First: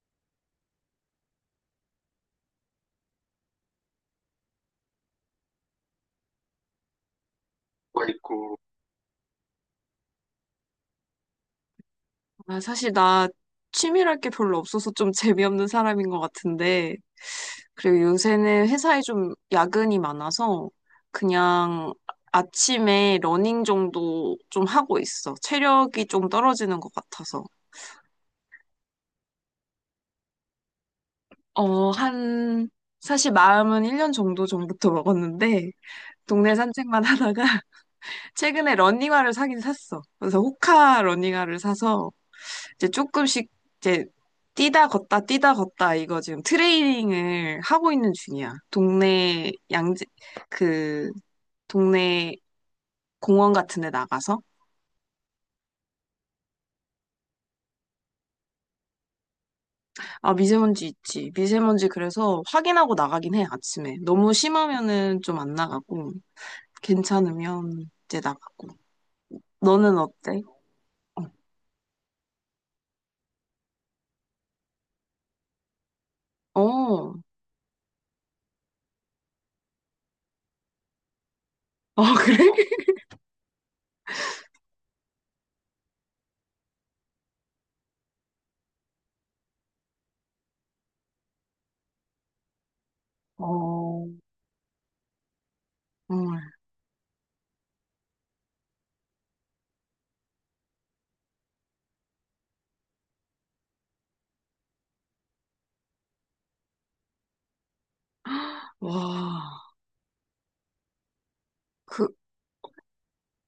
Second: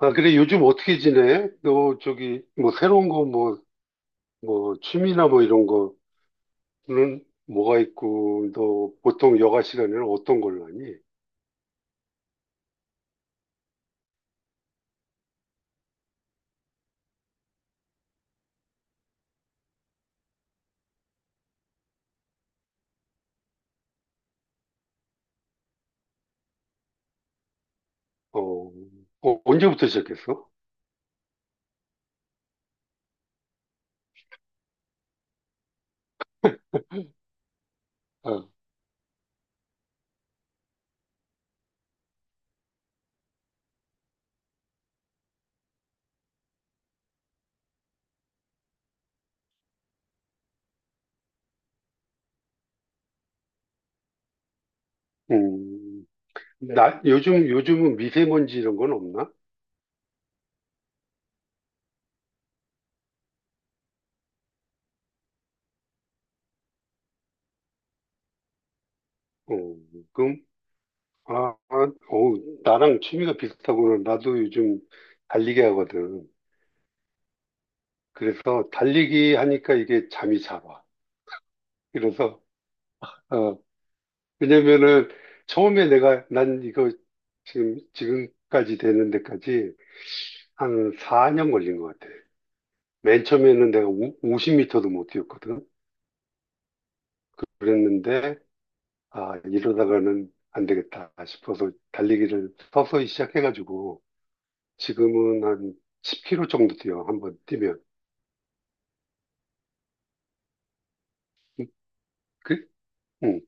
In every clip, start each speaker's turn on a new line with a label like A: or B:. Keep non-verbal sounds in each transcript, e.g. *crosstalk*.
A: 아, 그래, 요즘 어떻게 지내? 너, 저기, 뭐, 새로운 거, 뭐, 취미나 뭐, 이런 거는 뭐가
B: 거
A: 있고,
B: 있고.
A: 너, 보통 여가 시간에는 어떤 걸로 하니?
B: 아, 사실 나 취미랄 게 별로 없어서 좀 재미없는 사람인 것 같은데, 그리고 요새는 회사에 좀 야근이 많아서 그냥 아침에 러닝 정도 좀 하고 있어. 체력이 좀 떨어지는 것 같아서.
A: 어, 어, 언제부터 시작했어?
B: 어, 한, 사실 마음은 1년 정도 전부터 먹었는데, 동네 산책만 하다가 *laughs*
A: 아,
B: 최근에 러닝화를 사긴 샀어. 그래서 호카 러닝화를 사서 이제 조금씩 이제 뛰다 걷다 뛰다 걷다 이거 지금 트레이닝을 하고 있는 중이야. 동네 양재 그 동네 공원 같은 데 나가서
A: 음, 나, 요즘은 미세먼지 이런 건 없나?
B: 아, 미세먼지 있지. 미세먼지 그래서 확인하고 나가긴 해 아침에. 너무 심하면은 좀 안 나가고 괜찮으면 이제 나가고.
A: 어,
B: 너는 어때?
A: 그럼,
B: 어.
A: 아, 아, 어우, 나랑 취미가 비슷하구나. 나도 요즘 달리기 하거든.
B: 어. *laughs*
A: 그래서 달리기 하니까 이게 잠이 잘 와.
B: 아,
A: 그래서,
B: 그래?
A: 왜냐면은 처음에 내가 난 이거 지금까지 되는 데까지 한 4년 걸린 것 같아. 맨 처음에는 내가
B: 어.
A: 50m도 못 뛰었거든.
B: 정말.
A: 그랬는데 아 이러다가는 안 되겠다 싶어서 달리기를 서서히 시작해가지고 지금은 한 10km 정도 뛰어 한번 뛰면.
B: 와.
A: 음,
B: 그,
A: 그, 응.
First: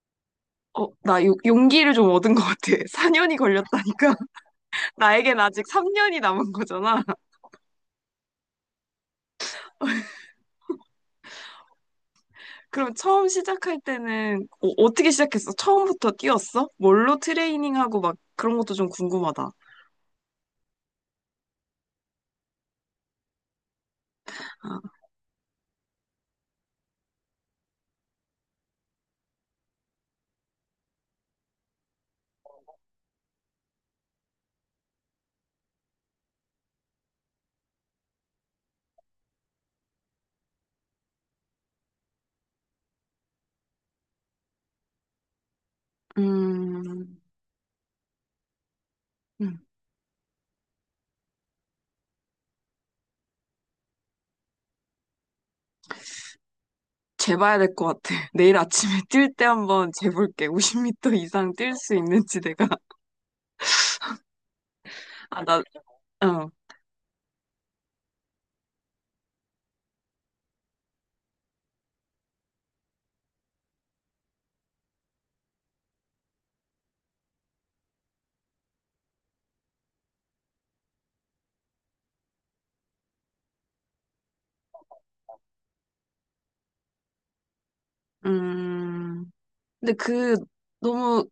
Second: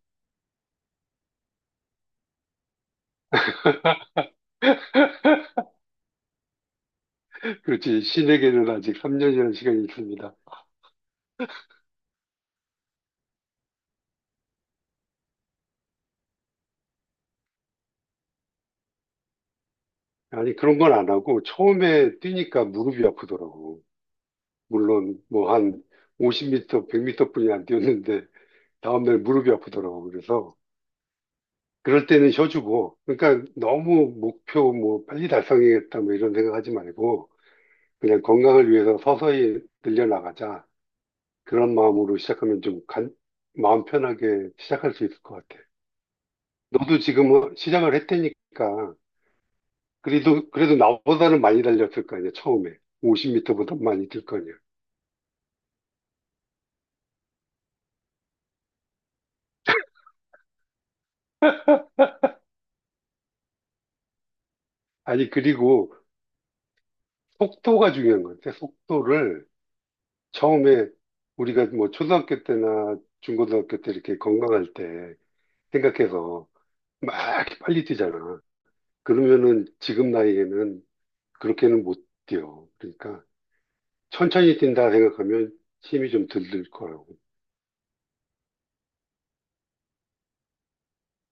B: 어, 나 용기를 좀 얻은 것 같아. *laughs* 4년이 걸렸다니까. 나에겐 아직 3년이 남은 거잖아. *laughs*
A: 그렇지 신에게는 아직 3년이라는 시간이 있습니다.
B: 그럼 처음 시작할 때는 떻게 시작했어? 처음부터 뛰었어? 뭘로 트레이닝하고 막 그런 것도 좀 궁금하다.
A: 아니 그런 건 안 하고 처음에 뛰니까 무릎이 아프더라고.
B: 아,
A: 물론 뭐 한 50m, 100m뿐이 안 뛰었는데 다음날 무릎이 아프더라고. 그래서 그럴 때는 쉬어주고 그러니까 너무 목표 뭐 빨리 달성해야겠다 뭐 이런 생각하지 말고 그냥 건강을 위해서 서서히 늘려나가자. 그런 마음으로 시작하면 좀 간- 마음 편하게 시작할 수 있을 것 같아. 너도
B: 음,
A: 지금 뭐 시작을 했다니까
B: 음,
A: 그래도 나보다는 많이 달렸을 거 아니야 처음에 50m보다 많이 뛸 거 아니야.
B: 재봐야 될 것 같아. *laughs* 내일 아침에 뛸 때 한번 재볼게. *laughs* 50m 이상 뛸 수 있는지 내가. *laughs*
A: 아니
B: 아, 나,
A: 그리고
B: 어,
A: 속도가 중요한 것 같아. 속도를 처음에 우리가 뭐 초등학교 때나 중고등학교 때 이렇게 건강할 때 생각해서 막 이렇게 빨리 뛰잖아. 그러면은 지금 나이에는 그렇게는 못 뛰어. 그러니까 천천히 뛴다 생각하면 힘이 좀 들들 거라고.
B: 음. 근데 너무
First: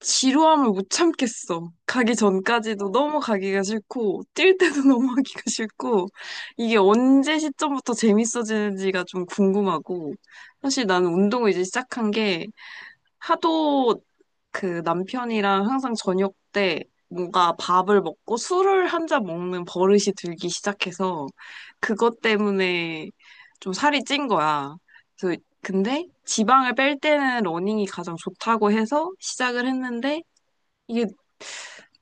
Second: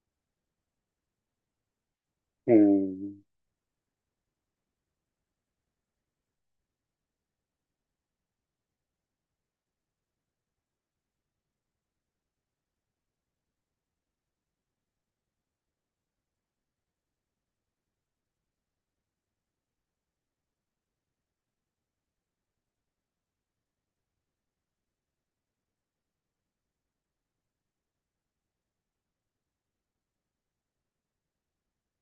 B: 지루함을 못 참겠어. 가기 전까지도 너무
A: 음,
B: 가기가 싫고, 뛸 때도 *laughs* 너무 하기가 싫고, 이게 언제 시점부터 재밌어지는지가 좀 궁금하고, 사실 나는 운동을 이제 시작한 게 하도 그 남편이랑 항상 저녁 때 뭔가 밥을 먹고 술을 한 잔 먹는 버릇이 들기 시작해서, 그것 때문에 좀 살이 찐 거야. 그래서 근데 지방을 뺄 때는 러닝이 가장 좋다고 해서 시작을 했는데, 이게,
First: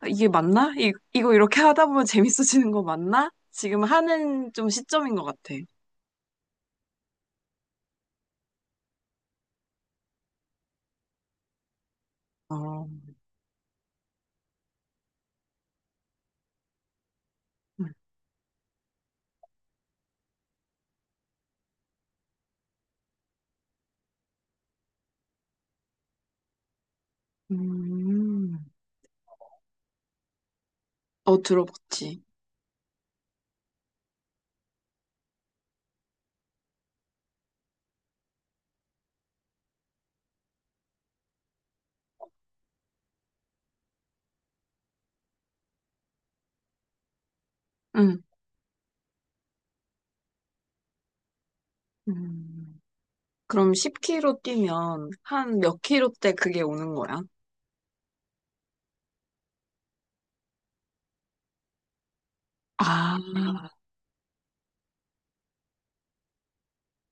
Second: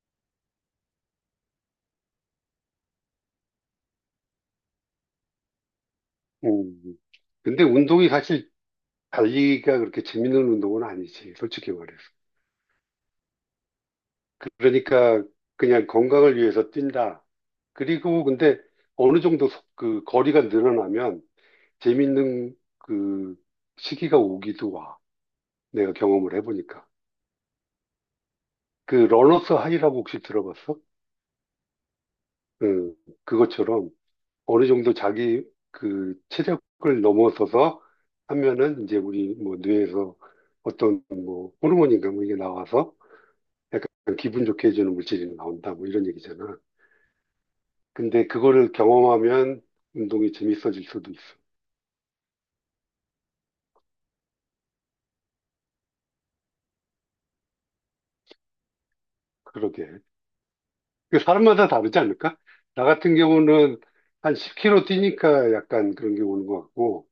B: 이게 맞나? 이거 이렇게 하다 보면 재밌어지는 거 맞나? 지금 하는 좀 시점인 것 같아.
A: 음. 근데 운동이 사실 달리기가 그렇게 재밌는 운동은 아니지. 솔직히 말해서.
B: 어,
A: 그러니까 그냥 건강을 위해서 뛴다.
B: 음,
A: 그리고 근데 어느 정도 속- 그 거리가 늘어나면 재밌는 그 시기가 오기도 와. 내가 경험을 해보니까.
B: 음.
A: 그 러너스 하이라고 혹시 들어봤어?
B: 어, 들어봤지.
A: 응, 그것처럼 어느 정도 자기 그 체력을 넘어서서 하면은 이제 우리 뭐 뇌에서 어떤 뭐 호르몬인가 뭐 이게 나와서 약간 기분 좋게 해주는 물질이 나온다 뭐 이런 얘기잖아.
B: 응.
A: 근데 그거를 경험하면 운동이 재밌어질 수도 있어.
B: 음. 그럼 10km 뛰면 한 몇 킬로 때 그게 오는 거야?
A: 그러게. 그 사람마다 다르지 않을까? 나 같은
B: 아,
A: 경우는 한 10km 뛰니까 약간 그런 게 오는 것 같고,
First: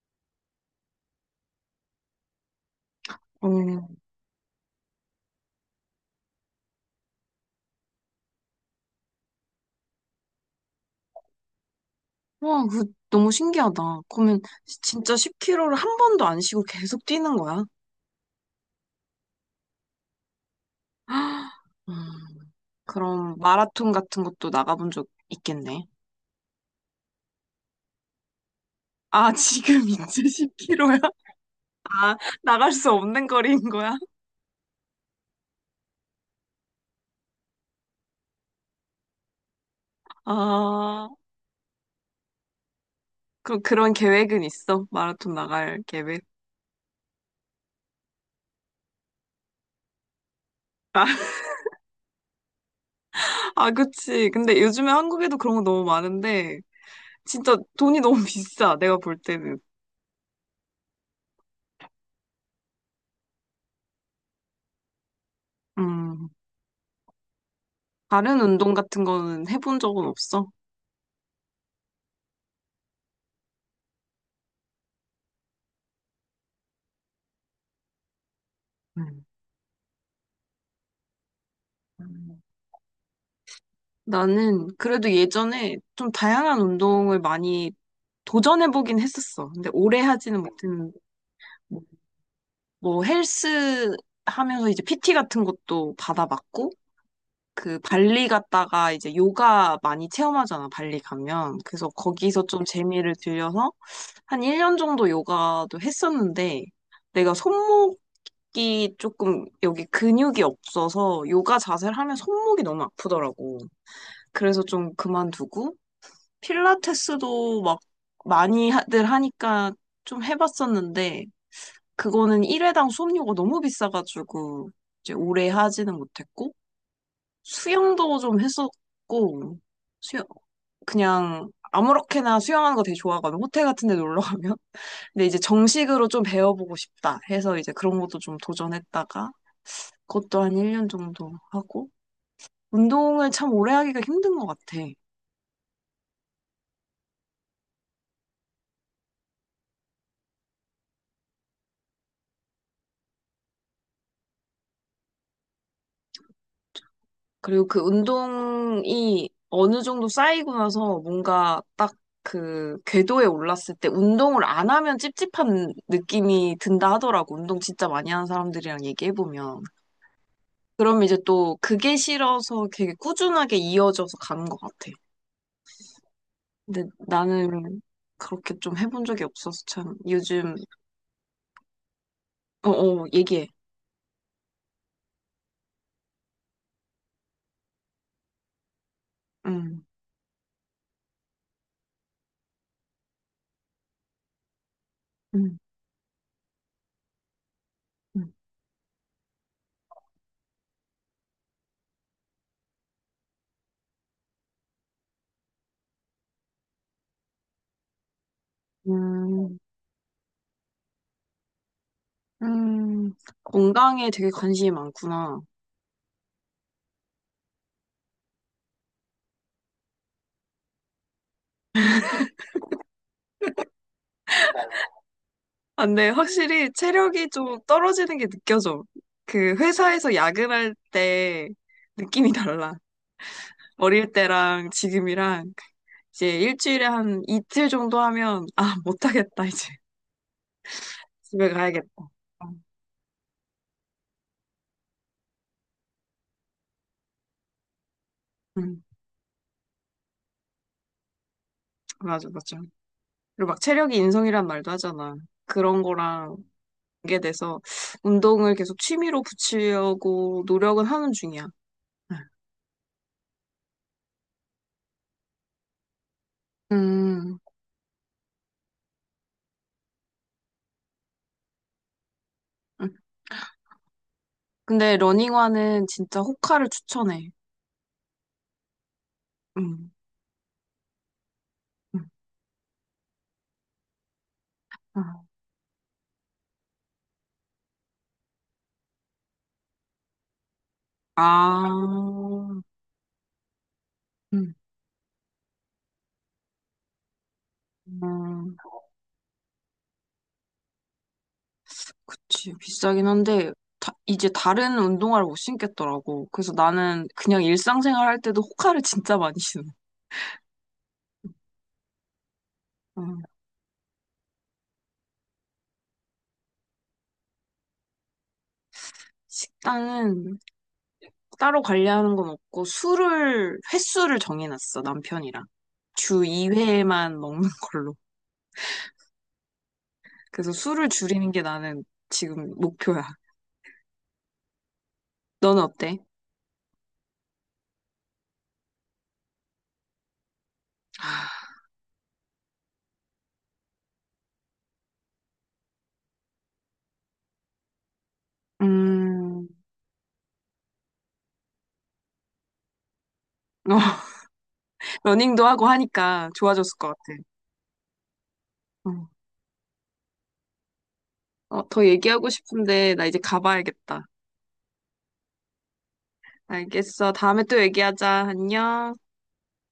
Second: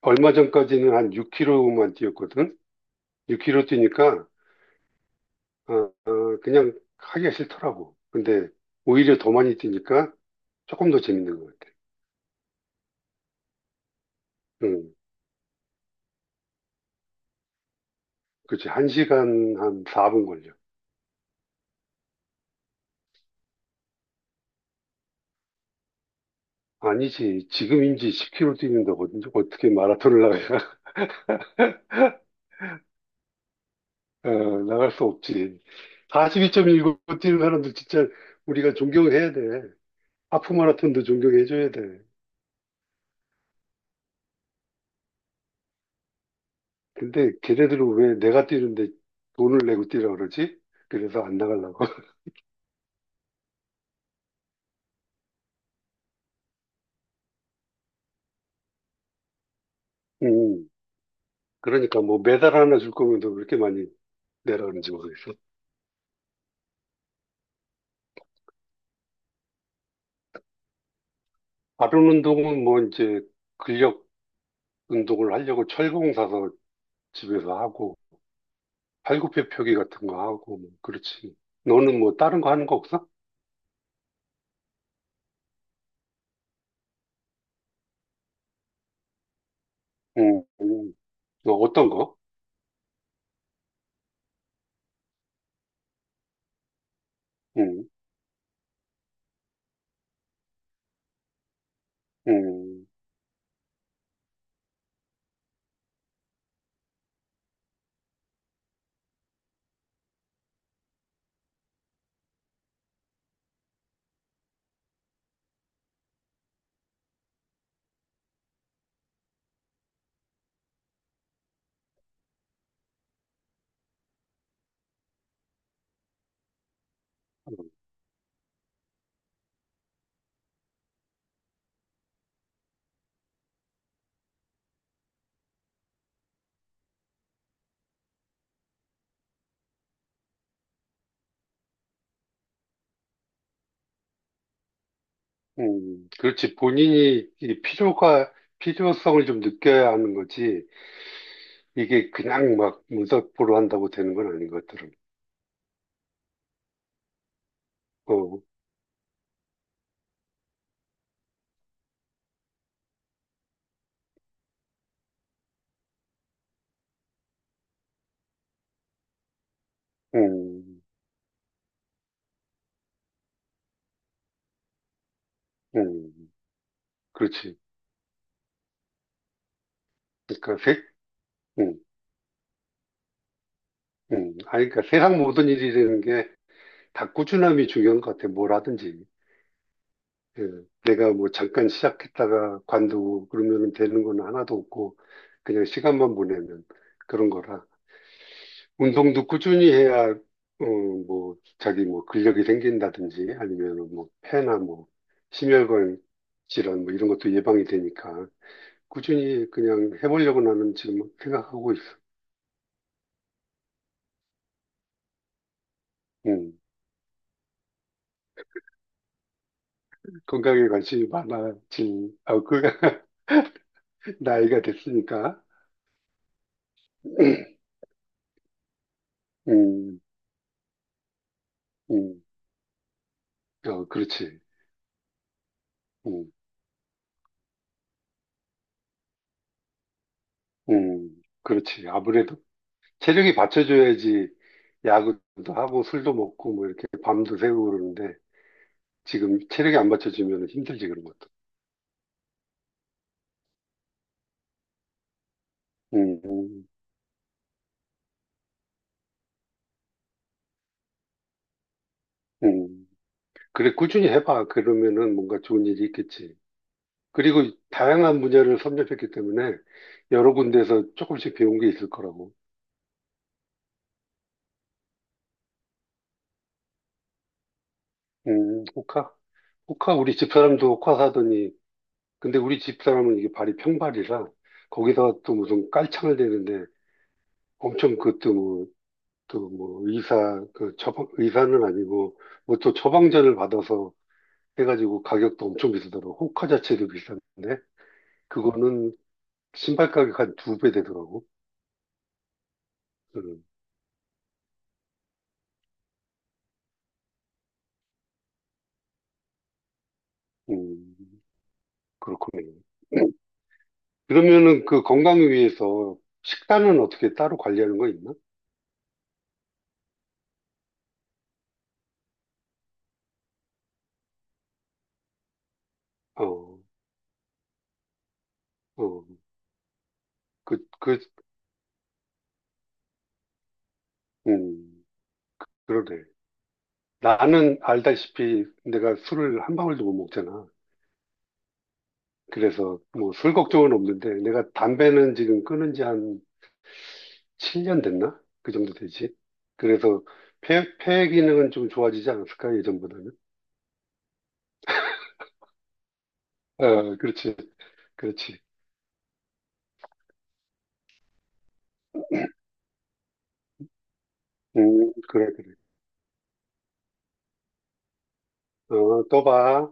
A: 얼마 전까지는 한 6km만 뛰었거든? 6km
B: 어.
A: 뛰니까, 어, 어, 그냥 하기가 싫더라고. 근데 오히려 더 많이 뛰니까 조금 더 재밌는 것 같아.
B: 와, 너무 신기하다. 그러면
A: 응,
B: 진짜 10km를 한 번도 안 쉬고 계속 뛰는 거야?
A: 그치. 1시간 한 4분 걸려.
B: *gasps* 헉, 그럼 마라톤 같은 것도 나가본 적 있겠네.
A: 아니지. 지금인지 10km 뛰는다고
B: 아,
A: 어떻게
B: 지금
A: 마라톤을
B: 이제
A: 나가야, *laughs*
B: 10km야. 아, 나갈 수 없는 거리인 거야?
A: 어, 나갈 수 없지. 42.19 뛰는 사람들 진짜 우리가 존경해야 돼. 하프 마라톤도
B: 아,
A: 존경해줘야 돼.
B: 그럼 그런 계획은 있어? 마라톤 나갈 계획?
A: 근데 걔네들은 왜 내가 뛰는데 돈을 내고 뛰라 그러지? 그래서 안 나가려고. *laughs*
B: 아, 그치. 근데 요즘에 한국에도 그런 거 너무 많은데, 진짜 돈이 너무 *laughs* 비싸, 내가 볼 때는.
A: 음, 그러니까 뭐 메달 하나 줄 거면 너 그렇게 많이 내라 그런지 모르겠어.
B: 음, 다른 운동 같은 거는 해본 적은 없어?
A: 다른 운동은 뭐 이제 근력 운동을 하려고 철봉 사서 집에서 하고
B: 음.
A: 팔굽혀 펴기 같은 거 하고 뭐 그렇지. 너는 뭐 다른
B: 음.
A: 거 하는 거 없어?
B: 나는 그래도 예전에 좀 다양한 운동을 많이 도전해보긴 했었어. 근데 오래 하지는
A: 음, 음.
B: 못했는데,
A: 어,
B: 뭐
A: 어떤 거?
B: 헬스 하면서 이제 PT 같은 것도 받아봤고, 그
A: 음,
B: 발리 갔다가 이제 요가 많이 체험하잖아, 발리 가면. 그래서 거기서 좀
A: 음.
B: 재미를 들려서 한 1년 정도 요가도 했었는데 내가 손목이 조금 여기 근육이 없어서 요가 자세를 하면 손목이 너무 아프더라고. 그래서 좀 그만두고 필라테스도 막 많이들 하니까 좀 해봤었는데 그거는 1회당 수업료가 너무 비싸가지고 이제 오래 하지는 못했고 수영도 좀 했었고, 수영, 그냥 아무렇게나 수영하는 거 되게 좋아하거든. 호텔 같은 데 놀러 가면. *laughs* 근데 이제 정식으로 좀 배워보고 싶다 해서 이제 그런 것도 좀 도전했다가, 그것도 한 1년 정도 하고, 운동을 참 오래 하기가 힘든 것 같아.
A: 그렇지. 본인이 이 필요가, 필요성을 좀 느껴야 하는 거지. 이게 그냥 막 문서포로 한다고 되는 건 아닌 것들은.
B: 그리고 그
A: 어,
B: 운동이 어느 정도 쌓이고 나서 뭔가 딱 그 궤도에 올랐을 때 운동을 안 하면 찝찝한 느낌이 든다 하더라고. 운동 진짜 많이 하는 사람들이랑 얘기해보면.
A: 음,
B: 그럼 이제 또 그게 싫어서 되게 꾸준하게 이어져서 가는 것 같아.
A: 음,
B: 근데
A: 그렇지.
B: 나는 그렇게 좀 해본 적이 없어서 참 요즘,
A: 그러니까 세, 음,
B: 어, 어, 얘기해.
A: 아니, 그러니까 세상 모든 일이라는 게 다 꾸준함이 중요한 것 같아. 뭘 하든지.
B: 음,
A: 예, 내가 뭐 잠깐 시작했다가 관두고 그러면 되는 건 하나도 없고,
B: 음,
A: 그냥 시간만 보내면 그런 거라.
B: 음,
A: 운동도 꾸준히 해야, 어, 뭐, 자기 뭐 근력이 생긴다든지 아니면 뭐 폐나 뭐 심혈관 질환 뭐 이런 것도 예방이 되니까 꾸준히
B: 음,
A: 그냥 해보려고 나는 지금 생각하고 있어.
B: 음. 건강에 되게 관심이 많구나.
A: 음, 건강에 관심이 많아진, 아, 그, *laughs* 나이가 됐으니까.
B: 아, 근데 확실히 체력이 좀
A: *clears throat*
B: 떨어지는 게 느껴져. 그
A: 음,
B: 회사에서 야근할 때
A: 음,
B: 느낌이 달라.
A: 어,
B: 어릴
A: 그렇지.
B: 때랑 지금이랑
A: 음,
B: 이제 일주일에 한 이틀 정도 하면 아, 못하겠다, 이제. 집에
A: 그렇지.
B: 가야겠다.
A: 아무래도 체력이 받쳐줘야지 야구도 하고 술도 먹고 뭐 이렇게 밤도 새고 그러는데
B: 응,
A: 지금 체력이 안 받쳐지면 힘들지, 그런 것도.
B: 맞아, 맞아. 그리고 막 체력이 인성이란 말도 하잖아. 그런
A: 음,
B: 거랑
A: 음.
B: 연계돼서 운동을 계속 취미로 붙이려고 노력은 하는 중이야.
A: 음. 그래, 꾸준히 해봐. 그러면은 뭔가 좋은 일이 있겠지.
B: 응. 음,
A: 그리고 다양한 분야를 섭렵했기 때문에 여러 군데에서 조금씩 배운 게 있을 거라고.
B: 응. 근데 러닝화는 진짜 호카를 추천해.
A: 호카?
B: 응,
A: 호카, 우리 집사람도 호카 사더니,
B: 응,
A: 근데 우리 집사람은 이게 발이 평발이라,
B: 응.
A: 거기다가 또 무슨 깔창을 대는데, 엄청 그것도 뭐, 또 뭐, 의사, 그 처방, 의사는
B: 아,
A: 아니고, 뭐 또 처방전을 받아서
B: 응,
A: 해가지고 가격도 엄청 비싸더라고. 호카 자체도 비싼데,
B: 음, 음,
A: 그거는 신발 가격 한 두 배 되더라고.
B: 그치. 비싸긴
A: 음,
B: 한데, 이제 다른 운동화를 못 신겠더라고. 그래서 나는 그냥 일상생활 할 때도 호카를 *laughs* 진짜 많이 신어.
A: 음, 그렇군요.
B: 어,
A: 그러면은 그 건강을 위해서 식단은 어떻게 따로 관리하는 거 있나?
B: 식단은 따로 관리하는 건 없고 술을 횟수를 정해놨어 남편이랑 주
A: 어,
B: 2회만 먹는 *laughs* 걸로.
A: 어,
B: 그래서
A: 그,
B: 술을
A: 그,
B: 줄이는 게 나는 지금 목표야.
A: 음,
B: 너는 어때?
A: 그러네. 나는 알다시피 내가 술을 한 방울도 못 먹잖아. 그래서 뭐 술 걱정은 없는데 내가 담배는 지금 끊은 지 한 7년 됐나? 그 정도 되지.
B: 음,
A: 그래서 폐 기능은 좀 좋아지지 않았을까, 예전보다?
B: 어, *laughs* 러닝도 하고 하니까 좋아졌을 것
A: 어,
B: 같아.
A: 그렇지, 그렇지.
B: 응. 어, 더 얘기하고 싶은데 나 이제 가봐야겠다.
A: 그래, 그래.
B: 알겠어. 다음에 또 얘기하자. 안녕.
A: 어, 또 봐.